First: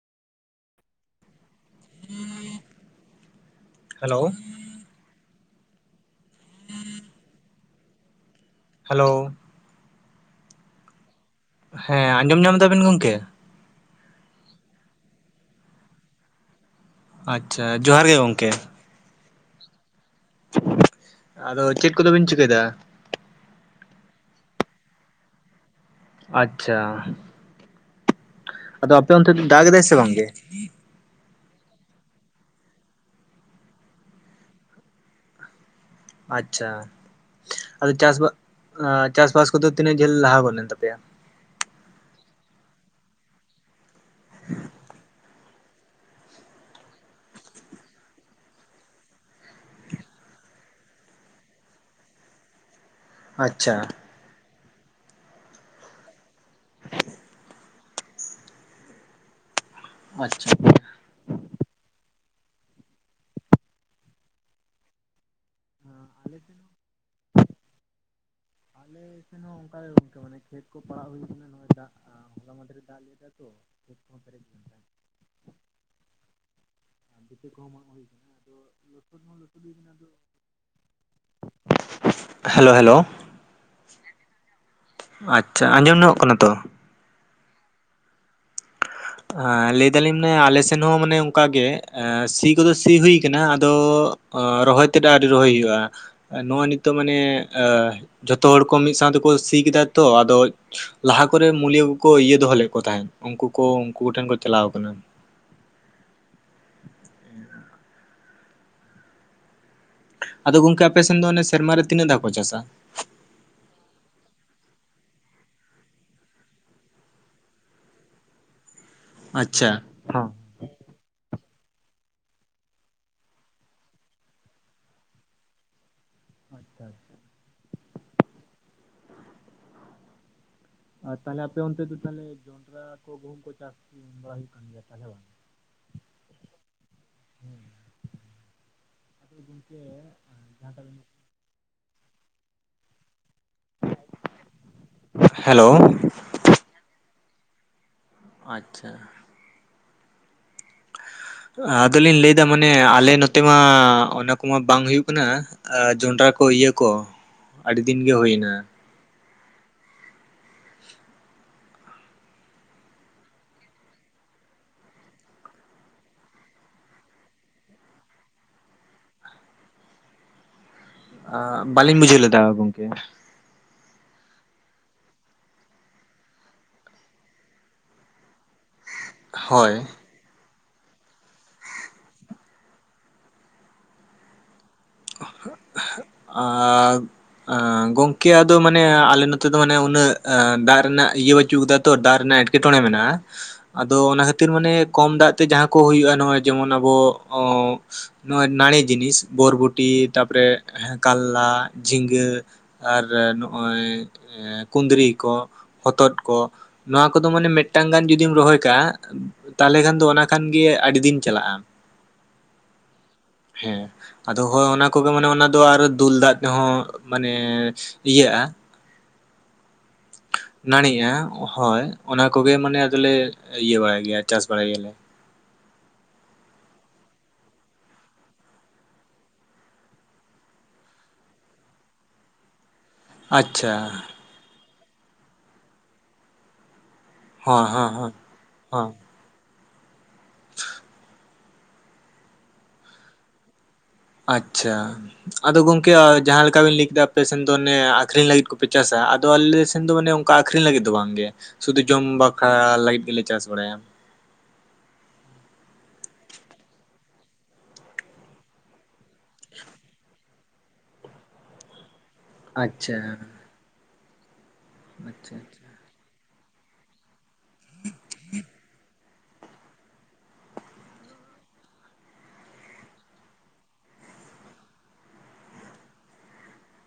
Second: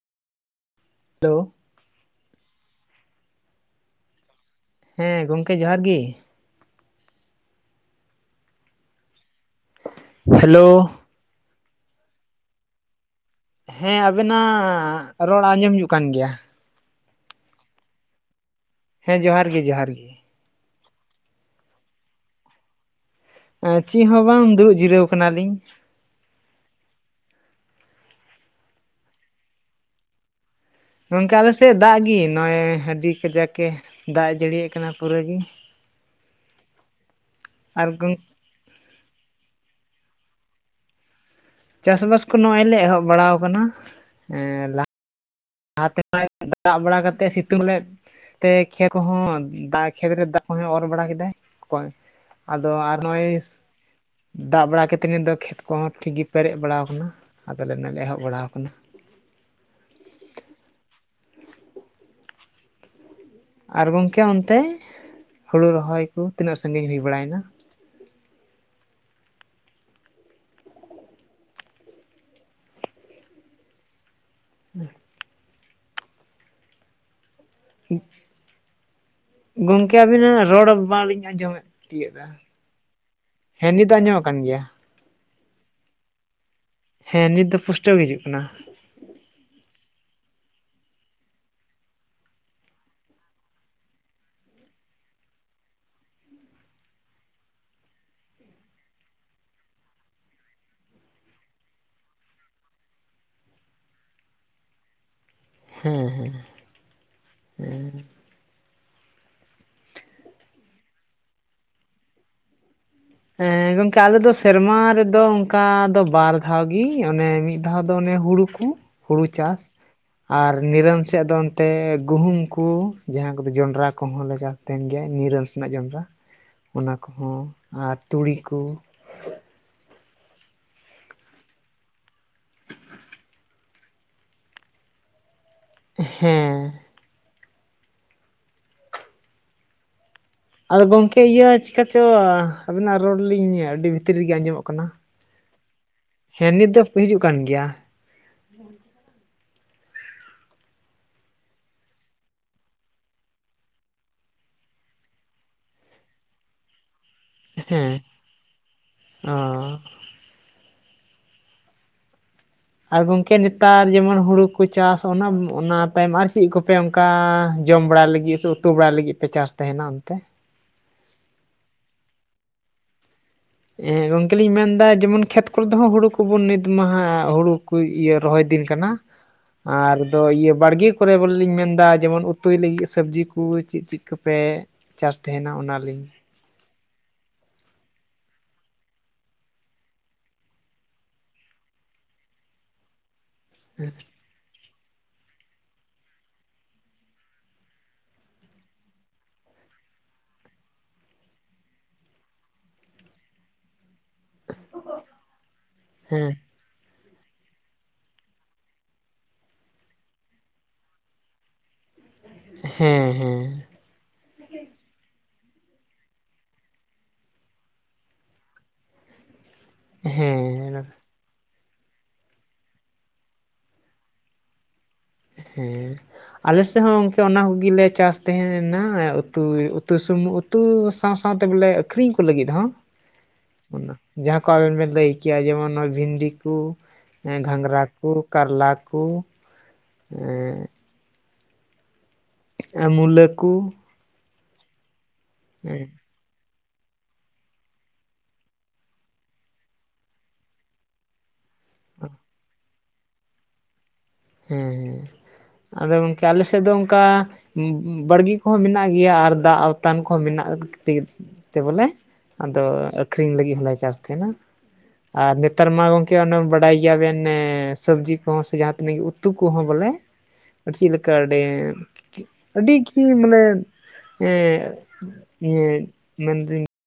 Hello. Hello. ᱦᱮᱸ ᱜᱚᱝᱠᱮ, ᱡᱚᱦᱟᱨ ᱜᱮ᱾ ᱦᱮᱞᱳ᱾ ᱦᱮᱞᱳ᱾ ᱦᱮᱸ, ᱟᱸᱡᱚᱢ ᱧᱟᱢ ᱫᱟᱵᱤᱱ ᱜᱚᱝᱠᱮ? ᱦᱮᱸ ᱟᱵᱮᱱᱟᱜ ᱨᱚᱲ ᱟᱸᱡᱚᱢ ᱦᱤᱡᱩᱜ ᱠᱟᱱ ᱜᱮᱭᱟ᱾ ᱟᱪᱪᱷᱟ ᱡᱚᱦᱟᱨ ᱜᱮ ᱜᱚᱢᱠᱮ᱾ ᱦᱮᱸ ᱡᱚᱦᱟᱨ ᱜᱮ ᱡᱚᱦᱟᱨ ᱜᱮ᱾ ᱟᱫᱚ ᱪᱮᱫ ᱠᱚᱫᱚᱵᱤᱱ ᱪᱤᱠᱟᱹᱭ ᱫᱟ? ᱪᱮᱫ ᱦᱚᱸ ᱵᱟᱝ ᱫᱩᱲᱩᱵ ᱡᱤᱨᱟᱹᱣ ᱠᱟᱱᱟᱣᱞᱤᱧ᱾ ᱟᱪᱪᱷᱟ, ᱟᱫᱚ ᱟᱯᱮ ᱚᱱᱛᱮ ᱫᱟᱜ ᱮᱫᱟᱭ ᱥᱮ ᱵᱟᱝ ᱜᱮ? ᱜᱚᱝᱠᱮ ᱟᱞᱮ ᱥᱮᱫ ᱫᱟᱜ ᱜᱤ ᱱᱚᱜᱼᱚᱭ ᱦᱟᱺᱰᱤ ᱠᱟᱡᱟᱠ ᱮ ᱫᱟᱜ ᱡᱟᱹᱲᱤᱭᱮᱜ ᱠᱟᱱᱟ ᱯᱩᱨᱟᱹ ᱜᱤ ᱟᱪᱪᱷᱟ ᱟᱨ ᱟᱫᱚ ᱪᱟᱥᱵᱟ ᱪᱟᱥᱵᱟᱥ ᱠᱚᱫᱚ ᱛᱤᱱᱟᱹᱜ ᱡᱷᱟᱹᱞ ᱞᱟᱦᱟ ᱜᱚᱫ ᱞᱮᱱ ᱛᱟᱯᱮᱭᱟ? ᱪᱟᱥᱵᱟᱥ ᱠᱚ ᱱᱚᱜ-ᱚᱭ ᱞᱮ ᱮᱦᱚᱵ ᱵᱟᱲᱟᱣ ᱟᱠᱟᱱᱟ ᱮᱸ ᱞᱟ ᱞᱟᱦᱟᱛᱮ ᱢᱟᱭ ᱫᱟᱜ ᱵᱟᱲᱟ ᱠᱟᱛᱮᱫ ᱥᱤᱛᱩᱝ ᱞᱮᱫ ᱛᱮ ᱠᱷᱮ ᱠᱚᱦᱚᱸ ᱫᱟᱜ ᱠᱷᱮᱛ ᱨᱮ ᱫᱟᱜ ᱠᱚᱦᱚᱸᱭ ᱚᱨ ᱵᱟᱲᱟ ᱠᱮᱫᱟᱭ ᱚᱠᱚᱭ ᱟᱫᱚ ᱟᱨ ᱱᱚᱜᱼᱚᱭ ᱟᱪᱪᱷᱟ ᱫᱟᱜ ᱵᱟᱲᱟ ᱠᱟᱛᱮᱫ ᱱᱤᱛ ᱫᱚ ᱠᱷᱮᱛ ᱠᱚᱦᱚᱸ ᱴᱷᱤᱠ ᱜᱮ ᱯᱮᱨᱮᱡ ᱵᱟᱲᱟᱣ ᱟᱠᱟᱱᱟ ᱟᱫᱚᱞᱮ ᱮᱱᱮᱞᱮ ᱮᱦᱚᱵ ᱵᱟᱲᱟᱣ ᱟᱠᱟᱱᱟ᱾ ᱟᱪᱪᱷᱟ᱾ ᱟᱨ ᱜᱚᱝᱠᱮ ᱚᱱᱛᱮ ᱦᱩᱲᱩ ᱨᱚᱦᱚᱭ ᱠᱚ ᱛᱤᱱᱟᱹᱜ ᱥᱟᱺᱜᱤᱧ ᱦᱩᱭ ᱵᱟᱲᱟᱱᱟ? ᱟᱞᱮ ᱥᱮᱱ ᱦᱚᱸ ᱚᱱᱠᱟᱜᱮ ᱜᱚᱝᱠᱮ ᱢᱟᱱᱮ ᱠᱷᱮᱛ ᱠᱚ ᱯᱟᱲᱟᱜ ᱦᱩᱭ ᱟᱠᱟᱱᱟ ᱱᱚᱜᱼᱚᱭ ᱫᱟᱜ ᱦᱚᱞᱟ ᱢᱟᱫᱷᱮᱨᱮ ᱫᱟᱜ ᱞᱮᱫᱟ ᱛᱚ᱾ ᱠᱷᱮᱛ ᱠᱚᱦᱚᱸ ᱯᱮᱨᱮᱡ ᱟᱠᱟᱱ ᱛᱟᱦᱮᱸᱫ [unintelligible] ᱟᱨ ᱵᱷᱤᱛᱟᱹ ᱠᱚᱦᱚᱸ ᱢᱟᱜ ᱦᱳᱭ ᱠᱟᱱᱟ ᱟᱫᱚ ᱞᱚᱥᱚᱫ ᱦᱚᱸ ᱞᱚᱥᱚᱫ ᱤᱧᱟᱜ ᱜᱚᱝᱠᱮ ᱟᱫᱚ ᱟᱵᱤᱱᱟᱜ ᱨᱚᱲ ᱵᱟᱞᱤᱧ ᱟᱸᱡᱚᱢᱮᱫ ᱛᱤᱭᱳᱜᱼᱟ ᱦᱮᱞᱳ ᱦᱮᱞᱳ, ᱦᱮᱸ ᱱᱤᱛ ᱫᱚ ᱟᱸᱡᱚᱢ ᱠᱟᱱ ᱜᱮᱭᱟ᱾ ᱟᱪᱪᱷᱟ ᱟᱸᱡᱚᱢ ᱧᱚᱜ ᱠᱟᱱᱟ ᱛᱚ, ᱦᱮᱸ ᱱᱤᱛ ᱫᱚ ᱯᱩᱥᱴᱟᱹᱣ ᱜᱮ ᱦᱤᱡᱩᱜ ᱠᱟᱱᱟ᱾ ᱞᱟᱹᱭ ᱫᱟᱞᱤᱧ ᱢᱟᱱᱮ ᱟᱞᱮ ᱥᱮᱱ ᱦᱚᱸ ᱢᱟᱱᱮ ᱚᱱᱠᱟᱜᱮ ᱥᱤ ᱠᱚᱫᱚ ᱥᱤ ᱦᱩᱭ ᱠᱟᱱᱟ ᱟᱫᱚ ᱨᱚᱦᱚᱭ ᱛᱮᱫ ᱟᱹᱣᱨᱤ ᱨᱚᱦᱚᱭ ᱦᱩᱭᱩᱜᱼᱟ᱾ ᱱᱚᱜᱼᱚᱭ ᱱᱤᱛᱚᱜ ᱢᱟᱱᱮ ᱮᱸ ᱡᱷᱚᱛᱚ ᱦᱚᱲ ᱠᱚ ᱢᱤᱫ ᱥᱟᱶ ᱛᱮᱠᱚ ᱥᱤ ᱠᱮᱫᱟ ᱛᱚ ᱟᱫᱚ ᱞᱟᱦᱟ ᱠᱚᱨᱮ ᱢᱩᱞᱤᱭᱟᱹ ᱠᱚᱠᱚ ᱤᱭᱟᱹ ᱫᱚᱦᱚ ᱞᱮᱫ ᱠᱚ ᱛᱟᱦᱮᱸᱫ ᱩᱱᱠᱩ ᱠᱚ ᱩᱱᱠᱩ ᱠᱚᱴᱷᱮᱱ ᱠᱚ ᱪᱟᱞᱟᱣ ᱠᱟᱱᱟ᱾ ᱦᱮᱸ ᱦᱮᱸ᱾ [unintelligible] ᱟᱫᱚ ᱜᱚᱝᱠᱮ ᱟᱯᱮ ᱥᱮᱱ ᱫᱚ ᱥᱮᱨᱢᱟ ᱨᱮ ᱛᱤᱱᱟᱹᱜ ᱫᱷᱟᱣ ᱠᱚ ᱪᱟᱥᱟ? ᱦᱮᱸ ᱜᱚᱝᱠᱮ ᱟᱞᱮ ᱫᱚ ᱥᱮᱨᱢᱟ ᱨᱮᱫᱚ ᱚᱱᱠᱟ ᱫᱚ ᱵᱟᱨ ᱫᱷᱟᱣ ᱜᱮ ᱚᱱᱮ ᱢᱤᱫ ᱫᱷᱟᱣ ᱫᱚ ᱚᱱᱮ ᱦᱩᱲᱩ ᱠᱩ ᱦᱩᱲᱩ ᱪᱟᱥ, ᱟᱪᱪᱷᱟ ᱦᱚᱸ ᱟᱨ ᱱᱤᱨᱚᱱ ᱥᱮᱫ ᱫᱚ ᱚᱱᱛᱮ ᱜᱩᱦᱩᱢ ᱠᱩ ᱡᱟᱦᱟᱸ ᱠᱚᱫᱚ ᱡᱚᱱᱰᱨᱟ ᱠᱚᱦᱚᱸ ᱞᱮ ᱪᱟᱥ, ᱛᱟᱦᱮᱱ ᱜᱮᱭᱟ ᱱᱤᱨᱟᱹᱱ ᱥᱮᱱᱟᱜ ᱡᱚᱱᱰᱨᱟ ᱚᱱᱟ ᱠᱚᱦᱚᱸ ᱟᱨ ᱛᱩᱲᱤ ᱠᱩ, ᱟᱨ ᱛᱟᱦᱚᱞᱮ ᱟᱯᱮ ᱚᱱᱛᱮ ᱫᱚ ᱛᱟᱦᱚᱞᱮ ᱡᱚᱱᱰᱨᱟ ᱠᱚ, ᱜᱩᱦᱩᱢ ᱠᱚ ᱪᱟᱥ ᱵᱟᱲᱟ ᱦᱩᱭᱩᱜ ᱠᱟᱱ ᱛᱟᱦᱚᱞᱮ ᱵᱟᱝ? ᱦᱮᱸ᱾ ᱦᱩᱸ ᱟᱫᱚ ᱜᱚᱝᱠᱮ ᱟᱫᱚ ᱜᱚᱢᱠᱮ ᱤᱭᱟᱹ ᱪᱤᱠᱟ ᱪᱚ ᱟᱵᱤᱱᱟᱜ ᱨᱚᱲ ᱞᱤᱧ ᱟᱹᱰᱤ ᱵᱷᱤᱛᱤᱨ ᱨᱮᱜᱮ ᱟᱸᱡᱚᱢᱚᱜ ᱠᱟᱱᱟᱢ ᱠᱟᱱᱟ ᱾ ᱦᱮᱞᱳ᱾ ᱦᱮᱸ ᱱᱤᱛ ᱫᱚ‌ ᱠᱩ ᱦᱤᱡᱩᱜ ᱠᱟᱱ ᱷᱮᱭᱟ᱾ ᱟᱪᱪᱷᱟ᱾ ᱛᱚ ᱟᱫᱚ ᱞᱤᱧ ᱞᱟᱹᱭ ᱫᱟ ᱢᱟᱱᱮ ᱟᱞᱮ ᱱᱚᱛᱮ ᱢᱟ ᱚᱱᱟ ᱠᱚᱢᱟ ᱵᱟᱝ ᱦᱩᱭᱩᱜ ᱠᱟᱱᱟ᱾ ᱟᱻ ᱡᱚᱱᱰᱨᱟ ᱠᱚ ᱤᱭᱟᱹ ᱠᱚ ᱟᱹᱰᱤ ᱫᱤᱱ ᱜᱮ ᱦᱳᱭ ᱱᱟ᱾ ᱚᱸ᱾ ᱟᱨ ᱜᱚᱝᱠᱮ ᱱᱮᱛᱟᱨ ᱡᱮᱢᱚᱱ ᱦᱩᱲᱩ ᱠᱚ ᱪᱟᱥ ᱚᱱᱟ ᱚᱱᱟ ᱛᱟᱭᱚᱢ ᱟᱨ ᱪᱤᱜ ᱠᱚᱯᱮᱼᱼ ᱠᱟᱸ ᱡᱚᱢ ᱵᱟᱲᱟᱭ ᱞᱟᱹᱜᱤᱫ ᱥᱮ ᱩᱛᱩ ᱵᱟᱲᱟᱭ ᱞᱟᱹᱜᱤᱫ ᱯᱮ ᱪᱟᱥ ᱛᱟᱦᱮᱸᱱᱟ ᱚᱱᱛᱮ? ᱟ ᱵᱟᱞᱤᱧ ᱵᱩᱡᱷᱟᱹᱣ ᱞᱮᱫᱟ ᱜᱚᱝᱠᱮ᱾ ᱮᱸᱜ ᱜᱚᱝᱠᱮ ᱞᱤᱧ ᱢᱮᱱᱫᱟ ᱡᱮᱢᱚᱱ ᱠᱷᱮᱛ ᱠᱚᱨᱮ ᱫᱚ ᱦᱟᱸᱜ ᱦᱩᱲᱩ ᱠᱩᱵᱩᱱ ᱱᱤᱛ ᱢᱟᱦᱟ ᱦᱩᱲᱩ ᱠᱚ ᱤᱭᱟᱹ ᱨᱚᱦᱚᱭ ᱫᱤᱱ ᱠᱟᱱᱟ, ᱦᱳᱭ ᱟᱨ ᱟᱫᱚ ᱤᱭᱟᱹ ᱵᱟᱲᱜᱤ‌ ᱠᱚᱨᱮ ᱵᱚᱞᱮ ᱞᱤᱧ ᱢᱮᱱᱫᱟ ᱡᱮᱢᱚᱱ ᱩᱛᱩᱭ ᱞᱟᱹᱜᱤᱫ ᱥᱟᱹᱵᱽᱡᱤ ᱠᱩ ᱪᱤᱜ ᱪᱤᱜ ᱠᱚᱯᱮ ᱪᱟᱥ ᱛᱮᱦᱮᱸᱱᱟ ᱚᱱᱟ ᱞᱤᱧ ᱟᱻᱫ ᱟᱸ ᱜᱚᱝᱠᱮ ᱟᱫᱚ ᱢᱟᱱᱮ ᱟᱞᱮ ᱱᱚᱛᱮ ᱫᱚ ᱢᱟᱱᱮ ᱩᱱᱟᱹᱜ ᱮ ᱫᱟ ᱨᱮᱱᱟᱜ ᱤᱭᱟᱹ ᱵᱟᱹᱪᱩᱜ ᱠᱟᱫᱟ ᱛᱚ ᱫᱟ ᱨᱮᱱᱟᱜ ᱮᱴ ᱠᱮᱴᱚᱬᱮ ᱢᱮᱱᱟᱜᱼᱟ ᱟᱫᱚ ᱚᱱᱟ ᱠᱷᱟᱹᱛᱤᱨ ᱢᱟᱱᱮ ᱠᱚᱢ ᱫᱟᱜ ᱛᱮ ᱡᱟᱦᱟᱸ ᱠᱚ ᱦᱩᱭᱩᱜᱼᱟ ᱱᱚᱜ-ᱚᱭ ᱡᱮᱢᱚᱱ ᱟᱵᱚ ᱚᱸᱻᱱᱚᱜᱼᱚᱭ ᱱᱟᱹᱲᱤ ᱡᱤᱱᱤᱥ ᱵᱚᱨᱵᱩ ᱴᱤ ᱛᱟᱯᱚᱨᱮ ‌ᱦᱮᱸ ᱠᱟᱞᱞᱟ ᱡᱷᱤᱸᱜᱟᱹ ᱟᱨ ᱱᱚᱜ-ᱚᱭ ᱮᱸ ᱠᱩᱸᱫᱽᱨᱤ ᱠᱚ ᱦᱚᱛᱚᱫ ᱦᱮᱸ ᱠᱚ, ᱱᱚᱣᱟ ᱠᱚᱫᱚ ᱢᱟᱱᱮ ᱢᱤᱫᱴᱟᱝ ᱜᱟᱱ ᱡᱩᱫᱤᱢ ᱨᱚᱦᱚᱭ ᱠᱟᱜᱼᱟ, ᱛᱟᱦᱚᱞᱮ ᱠᱷᱟᱱ ᱫᱚ ᱚᱱᱟ ᱠᱷᱟᱱ ᱜᱮ ᱟᱰᱤ ᱫᱤᱱ ᱪᱟᱞᱟᱜ-ᱟ᱾ ᱦᱮᱸ ᱦᱮᱸ᱾ ᱦᱮᱸ᱾ ᱫᱚ ᱦᱚᱭ ᱚᱱᱟ ᱠᱚᱜᱮ ᱢᱟᱱᱮ ᱚᱱᱟ ᱫᱚ ᱟᱨ ᱫᱩᱞ ᱫᱟᱜ ᱛᱮᱦᱚᱸ ᱢᱟᱱᱮ ᱤᱭᱟᱹᱜ-ᱟ᱾ ᱦᱮᱸ᱾ ᱱᱟᱹᱲᱤᱜᱼᱟ ᱦᱳᱭ ᱚᱱᱟ ᱠᱚᱜᱮ ᱢᱟᱱᱮ ᱟᱫᱚ ᱞᱮ ᱤᱭᱟᱹ ᱵᱟᱲᱟᱭ ᱜᱮᱭᱟ ᱪᱟᱥ ᱵᱟᱲᱟᱭ ᱜᱮᱭᱟ ᱞᱮ᱾ ᱦᱮᱸ᱾ ᱟᱞᱮᱥᱮᱜ ᱦᱚᱸ ᱜᱝᱚᱠᱮ ᱚᱱᱟ ᱠᱩᱜᱤ ᱞᱮ ᱪᱟᱥ ᱛᱮᱦᱮᱸᱱᱟ ᱩᱛᱩᱭ ᱩᱛᱩ ᱥᱩᱢᱩᱝ ᱩ ᱛᱩ ᱥᱟᱶ-ᱥᱟᱶᱛᱮ ᱵᱚᱞᱮ ᱟᱹᱠᱷᱨᱤᱧ ᱠᱩ ᱞᱟᱹᱜᱤᱫ ᱦᱚᱸ᱾ ᱟᱪᱪᱷᱟ ᱚᱱᱟ ᱡᱟᱦᱟᱸ ᱠᱚ ᱟᱵᱮᱱ ᱵᱮᱱ ᱞᱟᱹᱭ ᱠᱮᱭᱟ ᱡᱮᱢᱚᱱ ᱱᱚᱣᱟ ᱵᱷᱤᱱᱰᱤ ᱠᱩ ᱮᱸ ᱦᱚᱸ ᱜᱷᱟᱝᱜᱽᱨᱟ ᱦᱚᱸ ᱠᱩ ᱦᱚᱸ ᱠᱟᱨᱞᱟ ᱦᱚᱸ ᱠᱩ ᱮᱸᱜ ᱮ ᱢᱩᱞᱟᱹ ᱠᱩ ᱟᱪᱪᱷᱟ ᱟᱫᱚ ᱜᱚᱝᱠᱮ ᱟ ᱡᱟᱦᱟᱸ ᱞᱮᱠᱟ ᱵᱤᱱ ᱞᱟᱹᱭ ᱠᱮᱫᱟ ᱟᱯᱮ ᱥᱮᱱ ᱫᱚ ᱚᱱᱮ ᱟᱠᱷᱨᱤᱧ ᱞᱟᱜᱤᱫ ᱠᱩᱯᱮ ᱪᱟᱥᱟ ᱟᱫᱚ ᱟᱞᱮ ᱥᱮᱱ ᱫᱚ ᱢᱟᱱᱮ ᱚᱱᱠᱟ ᱟᱠᱷᱨᱤᱧ ᱞᱟᱜᱤᱫ ᱫᱚ ᱵᱟᱝ ᱜᱮ᱾ ᱥᱩᱫᱩ ᱡᱚᱢ ᱵᱟᱠᱷᱨᱟ ᱞᱟᱜᱤᱫ ᱜᱤᱞᱮ ᱪᱟᱥ ᱵᱟᱲᱟᱭᱟ᱾ ᱦᱮᱸ ᱦᱮᱸ ᱟᱫᱚ ᱜᱚᱝᱠᱮ ᱟᱞᱮ ᱥᱮᱜ ᱫᱚ ᱚᱱᱠᱟ ᱩᱸᱼᱩᱸᱵᱟᱲᱜᱤ ᱠᱚᱦᱚᱸ ᱢᱤᱱᱟᱜ ᱜᱮᱭᱟ, ᱟᱨ ᱫᱟᱜ ᱟᱣᱛᱟᱱ ᱠᱚᱦᱚᱸ ᱢᱤᱱᱟᱜ ᱛᱮᱜᱤ‌ ᱛᱮ ᱵᱚᱞᱮ ᱟᱫᱚ ᱟᱪᱪᱷᱟ ᱟᱹᱠᱷᱨᱤᱧ ᱞᱟᱹᱜᱤᱫ ᱦᱚᱸ ᱞᱮ ᱪᱟᱥ ᱛᱷᱮᱸᱱᱟ ᱟᱨ ᱟᱪᱪᱷᱟ ᱟᱪᱪᱷᱟ ᱱᱮᱛᱟᱨ ᱢᱟ ᱜᱚᱝ ᱠᱮ ᱚᱱᱮ ᱵᱟᱰᱟᱭ ᱜᱮᱭᱟ ᱵᱮᱱ ᱱᱮ ᱥᱟᱹᱵᱽᱡᱤ ᱠᱚᱦᱚᱸ ᱥᱮ ᱡᱟᱦᱟᱸ ᱛᱤᱱᱟᱹᱜ ᱜᱮ ᱩ ᱛᱩ ᱠᱚᱦᱚᱸ ᱵᱚᱞᱮ‌ [unintelligible] ᱪᱤᱜ ᱞᱮᱠᱟ [unintelligible] ᱟᱹᱰᱤ ᱜᱮ ᱢᱟᱱᱮ ᱮᱸᱜ ᱤᱭᱟᱹ ᱢᱮᱱ ᱫᱤᱧ